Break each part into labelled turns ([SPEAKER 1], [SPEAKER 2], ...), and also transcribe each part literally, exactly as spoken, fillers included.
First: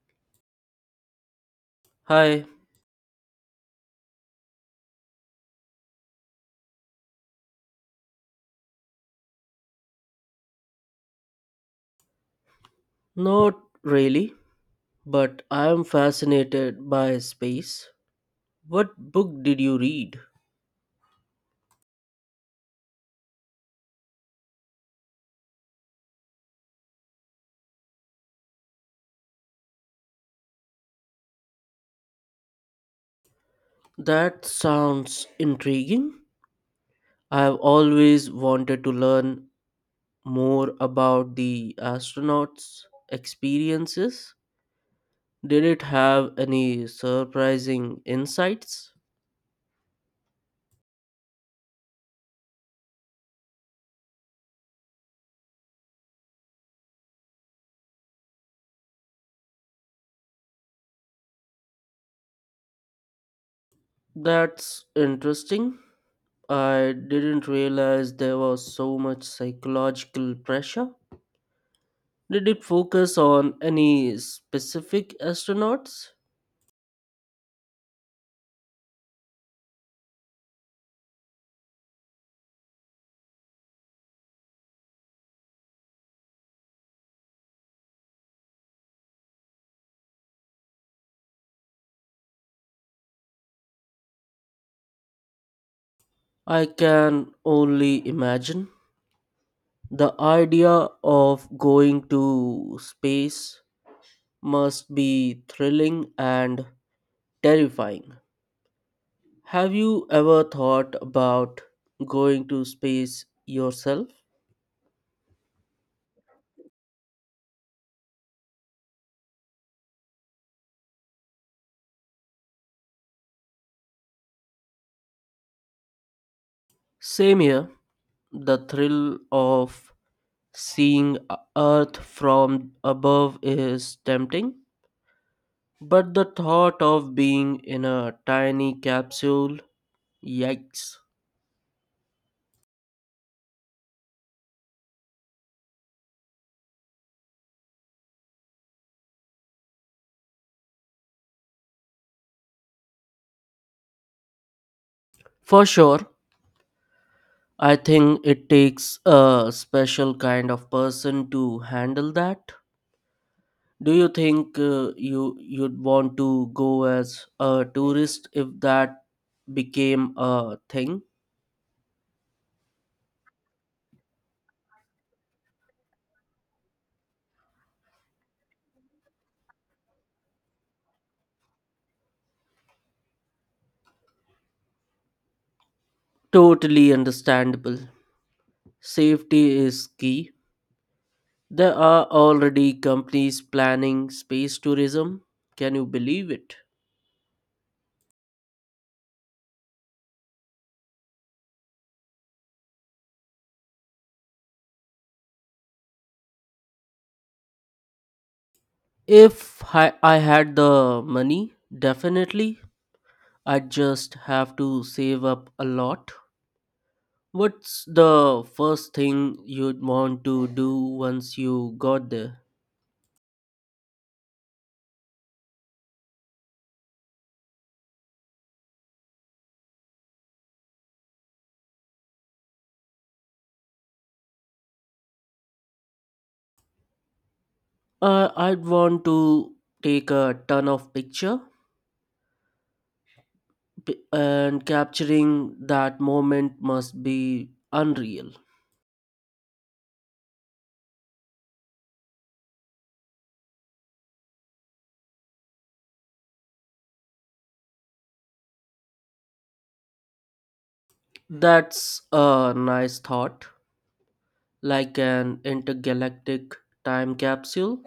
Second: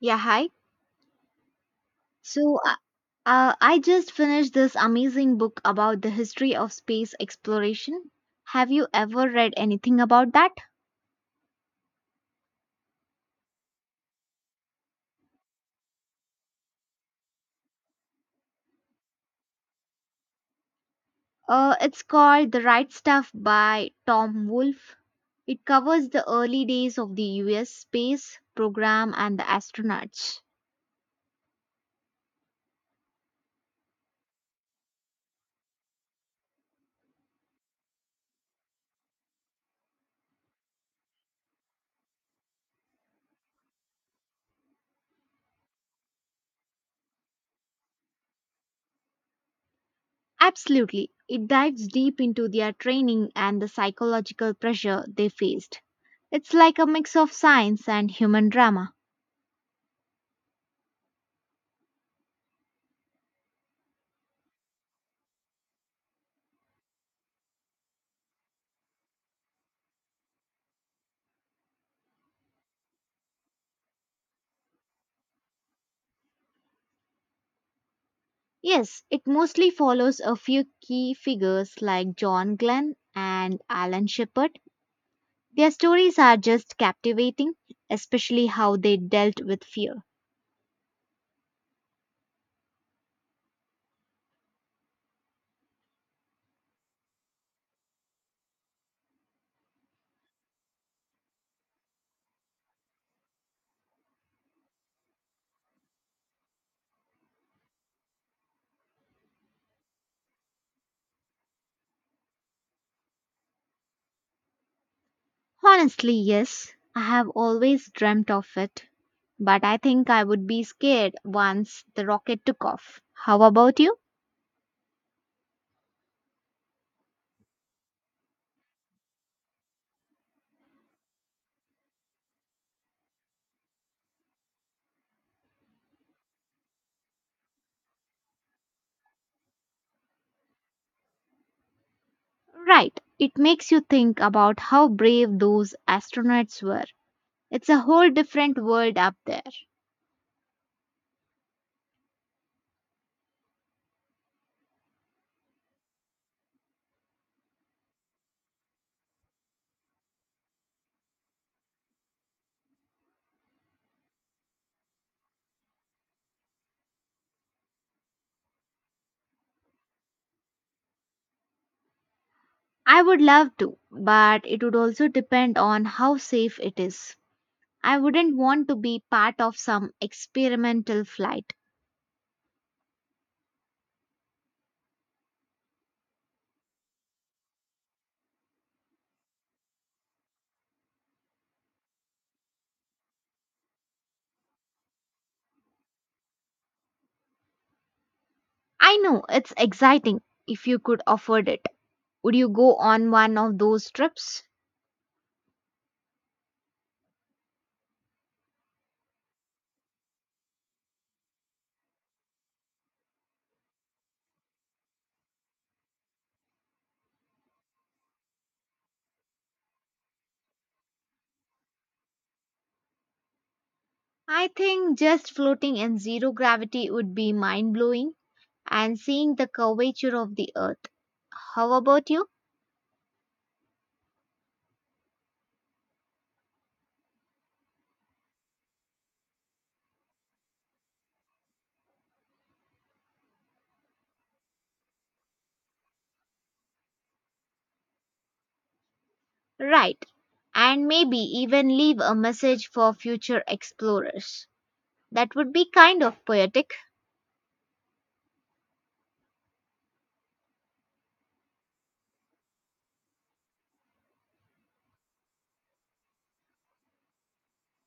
[SPEAKER 1] Yeah, hi.
[SPEAKER 2] Hi,
[SPEAKER 1] So uh, uh, I just finished this amazing book about the history of space exploration. Have you ever read anything about that?
[SPEAKER 2] not really, but I am fascinated by space. What book did you read?
[SPEAKER 1] Uh, it's called The Right Stuff by Tom Wolfe. It covers the early days of the U S space program and the astronauts.
[SPEAKER 2] That sounds intriguing. I have always wanted to learn more about the astronauts' experiences. Did it have any surprising insights?
[SPEAKER 1] Absolutely. It dives deep into their training and the psychological pressure they faced. It's like a mix of science and human drama.
[SPEAKER 2] That's interesting. I didn't realize there was so much psychological pressure. Did it focus on any specific astronauts?
[SPEAKER 1] Yes, it mostly follows a few key figures like John Glenn and Alan Shepard. Their stories are just captivating, especially how they dealt with fear.
[SPEAKER 2] I can only imagine. The idea of going to space must be thrilling and terrifying. Have you ever thought about going to space yourself?
[SPEAKER 1] Honestly, yes, I have always dreamt of it, but I think I would be scared once the rocket took off. How about you?
[SPEAKER 2] Same here. The thrill of seeing E-, Earth from above is tempting, but the thought of being in a tiny capsule, yikes.
[SPEAKER 1] Right, it makes you think about how brave those astronauts were. It's a whole different world up there.
[SPEAKER 2] For sure, I think it takes a special kind of person to handle that. Do you think uh, you you'd want to go as a tourist if that became a thing?
[SPEAKER 1] I would love to, but it would also depend on how safe it is. I wouldn't want to be part of some experimental flight.
[SPEAKER 2] Totally understandable. Safety is key. There are already companies planning space tourism. Can you believe it?
[SPEAKER 1] I know it's exciting if you could afford it. Would you go on one of those trips?
[SPEAKER 2] If I, I had the money, definitely. I'd just have to save up a lot. What's the first thing you'd want to do once you got there?
[SPEAKER 1] I think just floating in zero gravity would be mind blowing and seeing the curvature of the earth. How about you?
[SPEAKER 2] Uh, I'd want to take a ton of picture p- and capturing that moment must be unreal.
[SPEAKER 1] Right. And maybe even leave a message for future explorers. That would be kind of poetic.
[SPEAKER 2] That's a nice thought, like an intergalactic time capsule.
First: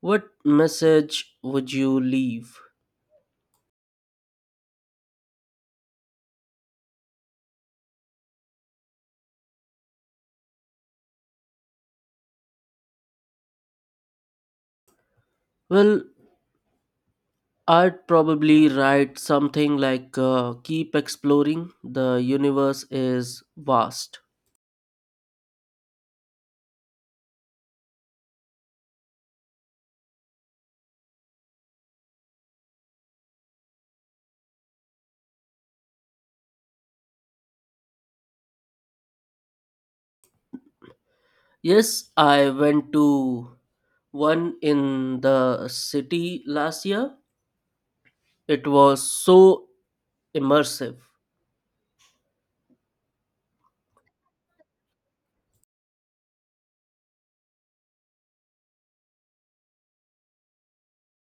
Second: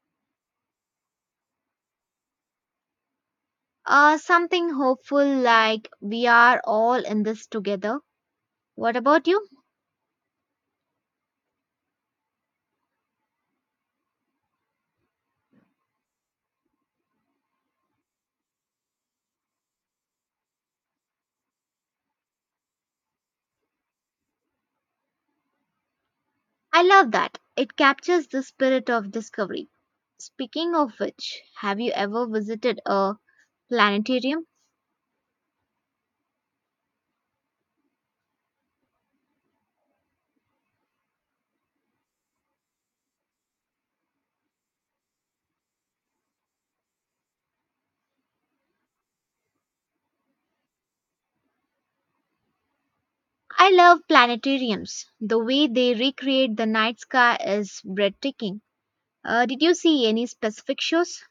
[SPEAKER 2] What message would you leave?
[SPEAKER 1] Uh, something hopeful like we are all in this together. What about you?
[SPEAKER 2] Well, I'd probably write something like uh, keep exploring, the universe is vast.
[SPEAKER 1] I love that. It captures the spirit of discovery. Speaking of which, have you ever visited a planetarium?
[SPEAKER 2] Yes, I went to one in the city last year. It was so immersive.
[SPEAKER 1] I love planetariums. The way they recreate the night sky is breathtaking. Uh, did you see any specific shows?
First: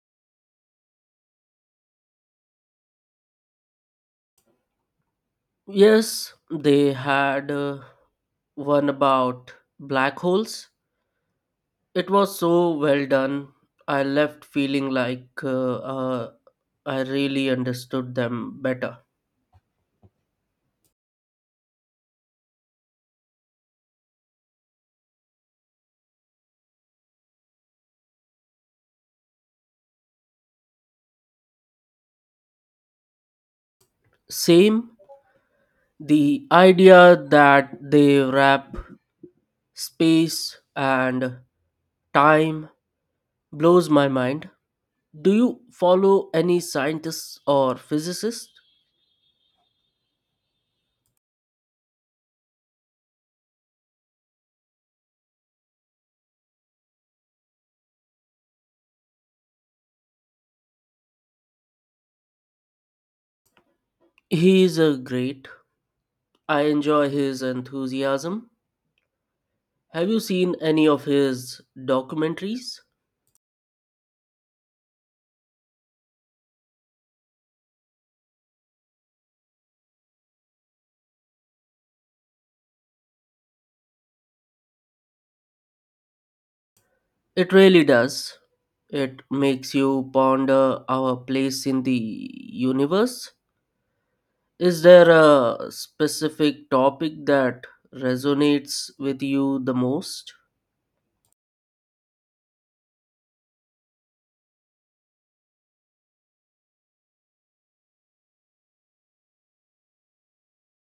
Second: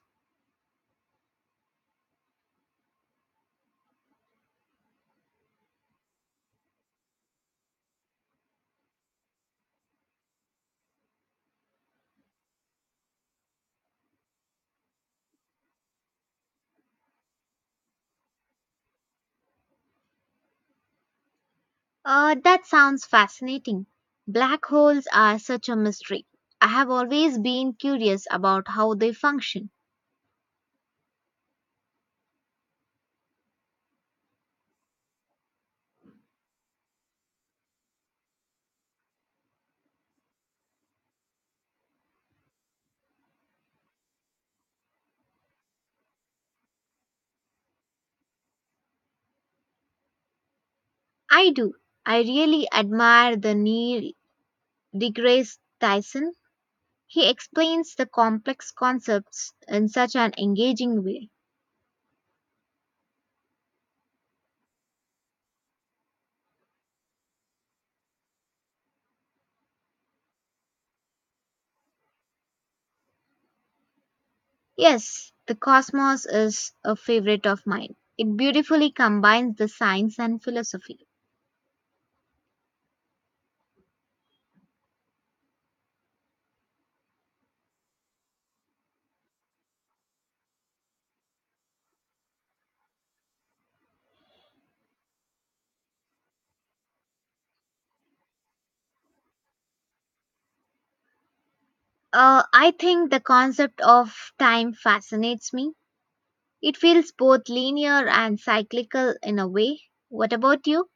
[SPEAKER 2] Yes, they had uh, one about black holes. It was so well done. I left feeling like uh, uh, I really understood them better.
[SPEAKER 1] Uh, that sounds fascinating. Black holes are such a mystery. I have always been curious about how they function.
[SPEAKER 2] Same. The idea that they wrap space and time blows my mind. Do you follow any scientists or physicists?
[SPEAKER 1] I do. I really admire the Neil deGrasse Tyson. He explains the complex concepts in such an engaging way.
[SPEAKER 2] He is a great. I enjoy his enthusiasm. Have you seen any of his documentaries?
[SPEAKER 1] Yes, the cosmos is a favorite of mine. It beautifully combines the science and philosophy.
[SPEAKER 2] It really does. It makes you ponder our place in the universe. Is there a specific topic that resonates with you the most?
[SPEAKER 1] Uh, I think the concept of time fascinates me. It feels both linear and cyclical in a way. What about you?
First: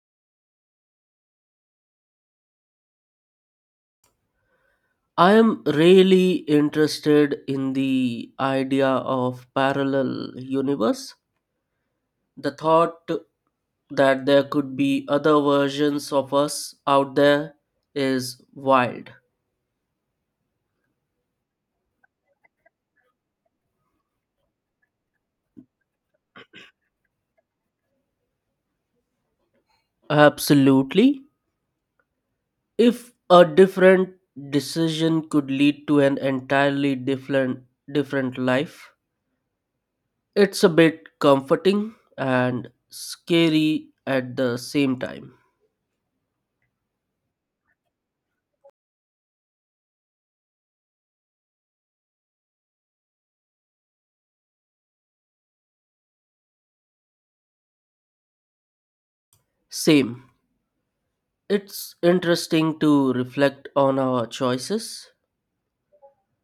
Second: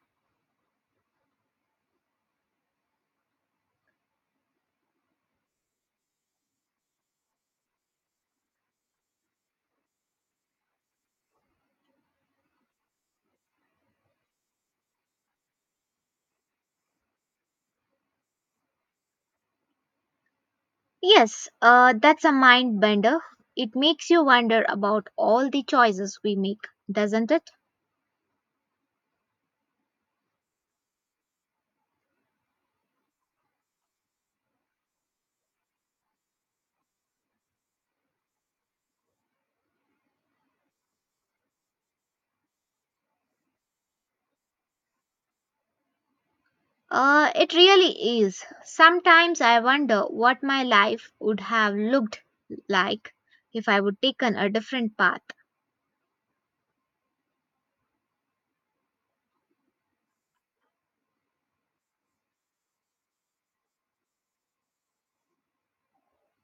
[SPEAKER 2] I am really interested in the idea of parallel universe. The thought that there could be other versions of us out there is wild.
[SPEAKER 1] Yes, uh, that's a mind bender. It makes you wonder about all the choices we make, doesn't it?
[SPEAKER 2] Absolutely. If a different decision could lead to an entirely different different life, it's a bit comforting and scary at the same time.
[SPEAKER 1] Uh, it really is. Sometimes I wonder what my life would have looked like if I would taken a different path.
[SPEAKER 2] Same. It's interesting to reflect on our choices.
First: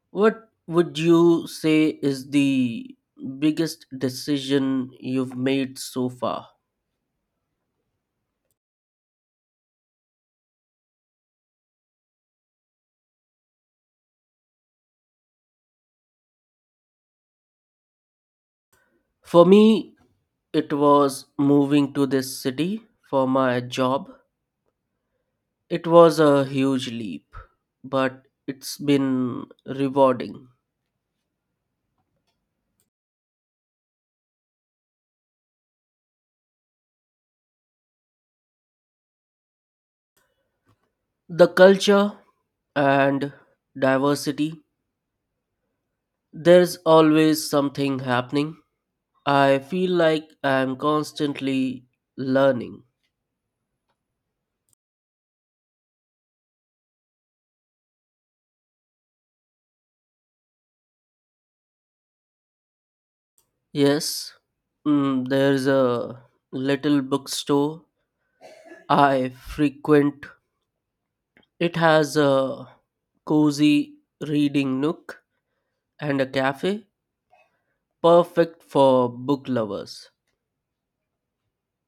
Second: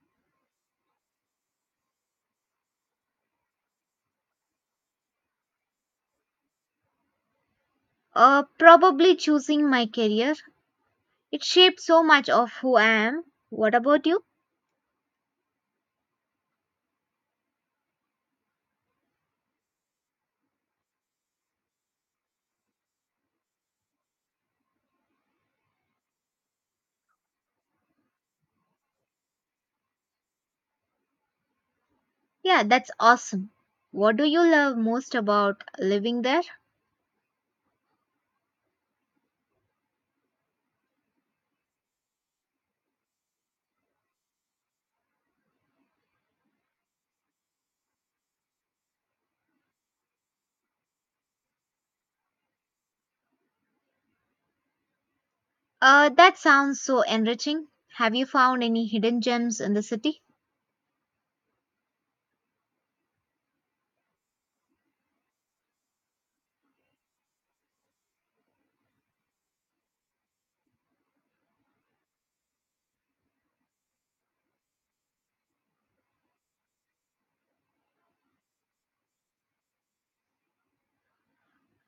[SPEAKER 2] What would you say is the biggest decision you've made so far?
[SPEAKER 1] Uh, probably choosing my career. It shaped so much of who I am. What about you?
[SPEAKER 2] For me, it was moving to this city for my job. It was a huge leap, but it's been rewarding.
[SPEAKER 1] Yeah, that's awesome. What do you love most about living there?
[SPEAKER 2] The culture and diversity. There's always something happening. I feel like I'm constantly learning.
[SPEAKER 1] Uh, that sounds so enriching. Have you found any hidden gems in the city?
[SPEAKER 2] Yes, mm, there's a little bookstore I frequent. It has a cozy reading nook and a cafe, perfect for book lovers.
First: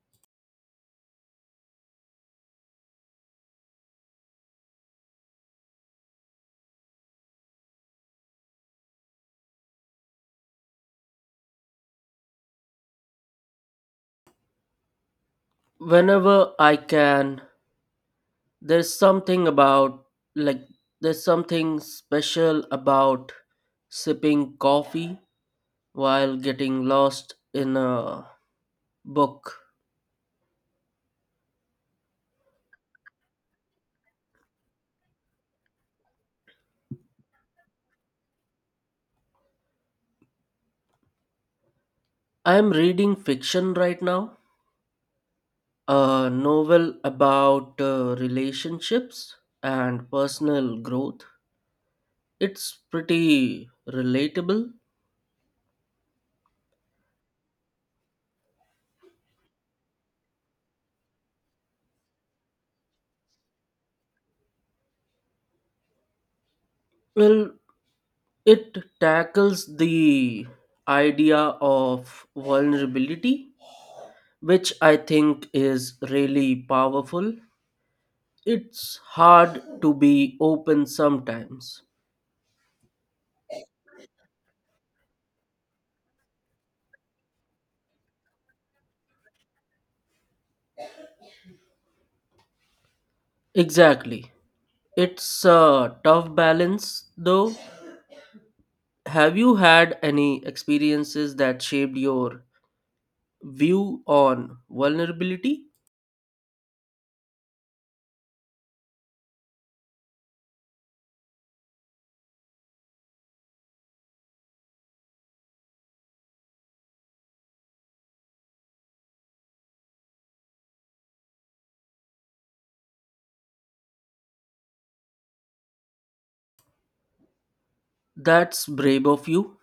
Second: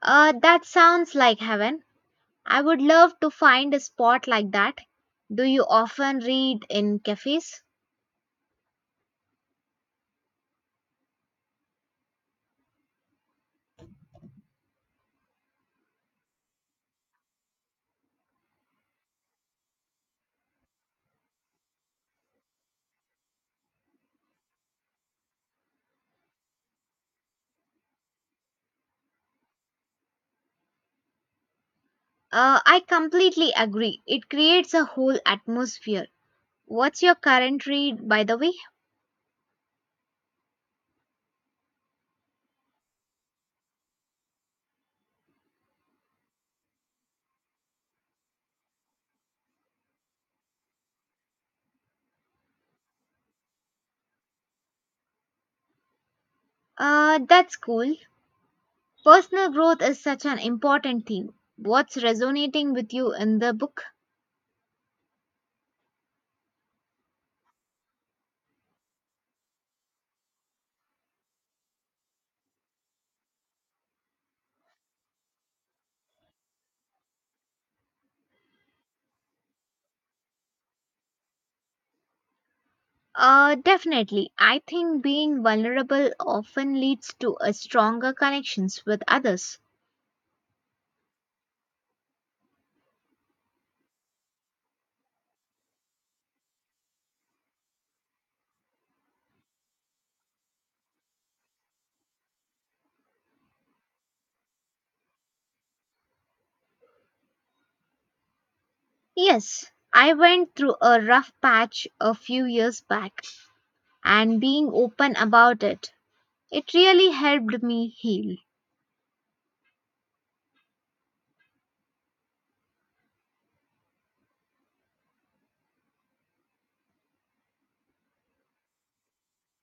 [SPEAKER 1] Uh, that sounds like heaven. I would love to find a spot like that. Do you often read in cafes?
[SPEAKER 2] Whenever I can, there's something about, like, there's something special about sipping coffee while getting lost in a book.
[SPEAKER 1] Uh, I completely agree. It creates a whole atmosphere. What's your current read, by the way?
[SPEAKER 2] I am reading fiction right now, a novel about uh, relationships and personal growth. It's pretty relatable.
[SPEAKER 1] Uh, that's cool. Personal growth is such an important theme. What's resonating with you in the book?
[SPEAKER 2] Well, it tackles the idea of vulnerability, which I think is really powerful. It's hard to be open sometimes.
[SPEAKER 1] Uh, definitely. I think being vulnerable often leads to a stronger connections with others.
[SPEAKER 2] Exactly. It's a tough balance though. Have you had any experiences that shaped your view on vulnerability?
[SPEAKER 1] Yes, I went through a rough patch a few years back, and being open about it, it really helped me heal.
[SPEAKER 2] That's brave of you.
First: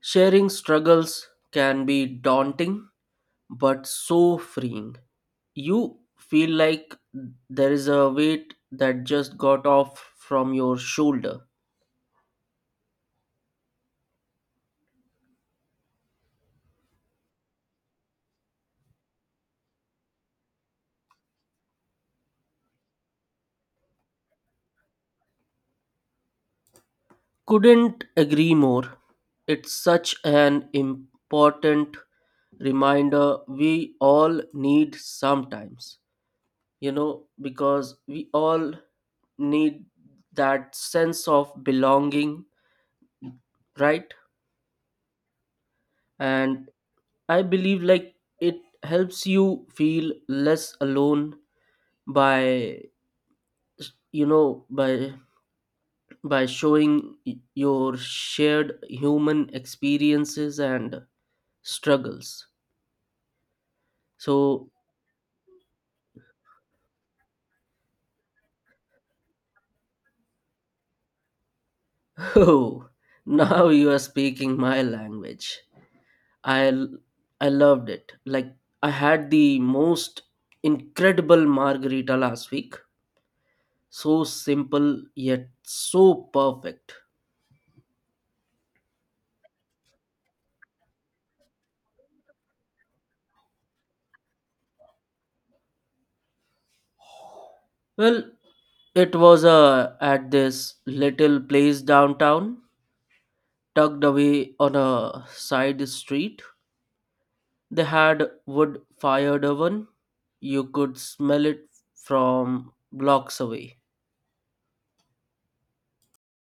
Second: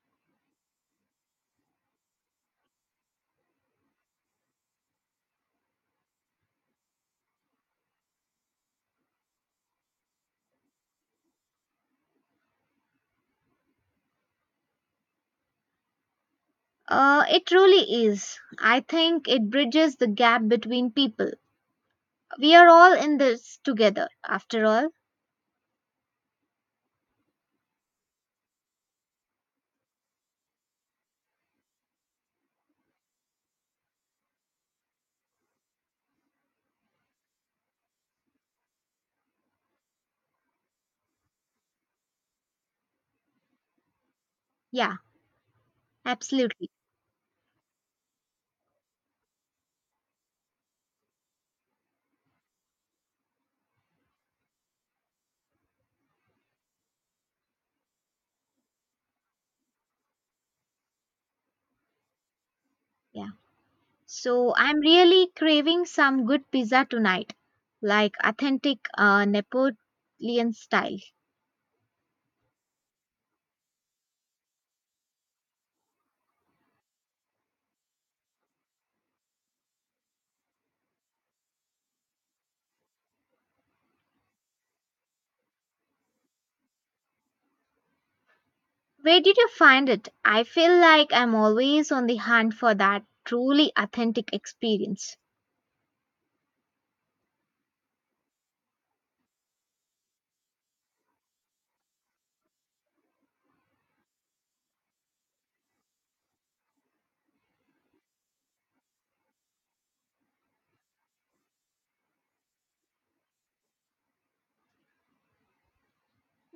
[SPEAKER 2] Sharing struggles can be daunting but so freeing. You feel like there is a weight that just got off from your shoulder.
[SPEAKER 1] Uh, it really is. I think it bridges the gap between people. We are all in this together, after all.
[SPEAKER 2] Couldn't agree more. It's such an important reminder we all need sometimes, you know, because we all need that sense of belonging, right?
[SPEAKER 1] Yeah,
[SPEAKER 2] And
[SPEAKER 1] absolutely.
[SPEAKER 2] I believe like it helps you feel less alone by you know by by showing y- your shared human experiences and struggles.
[SPEAKER 1] Yeah. So
[SPEAKER 2] So,
[SPEAKER 1] I'm really craving some good pizza tonight, like authentic uh, Napoleon style.
[SPEAKER 2] oh, now you are speaking my language. I l- I loved it. Like I had the most incredible margarita last week. So simple yet so perfect.
[SPEAKER 1] Where did you find it? I feel like I'm always on the hunt for that truly authentic experience.
[SPEAKER 2] Well, it was uh, at this little place downtown, tucked away on a side street. They had wood fired oven. You could smell it from blocks away.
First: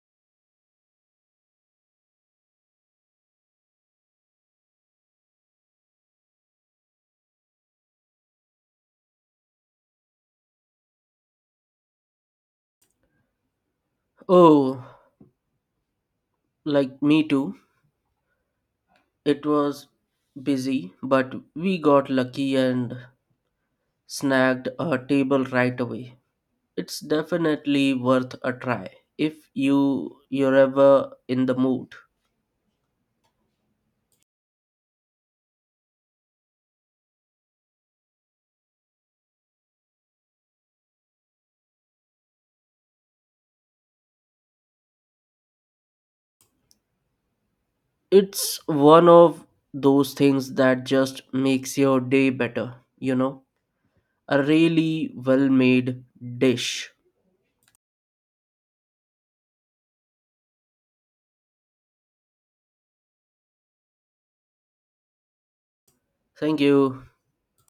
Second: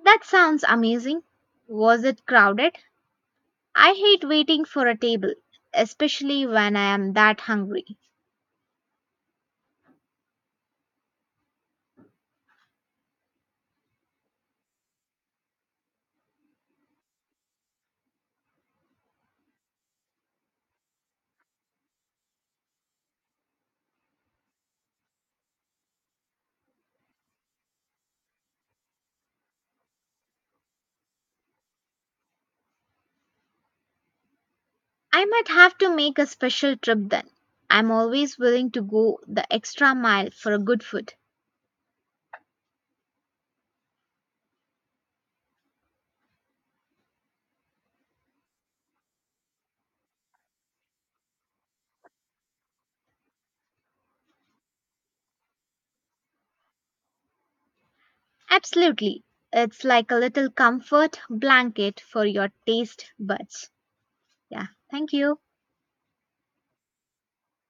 [SPEAKER 1] That sounds amazing. Was it crowded? I hate waiting for a table, especially when I am that hungry.
[SPEAKER 2] Oh, like me too. It was busy, but we got lucky and snagged a table right away. It's definitely worth a try if you you're ever in the mood.
[SPEAKER 1] I might have to make a special trip then. I'm always willing to go the extra mile for a good food.
[SPEAKER 2] It's one of those things that just makes your day better, you know. A really well-made dish.
[SPEAKER 1] Absolutely. It's like a little comfort blanket for your taste buds. Yeah, thank you.
[SPEAKER 2] Thank you.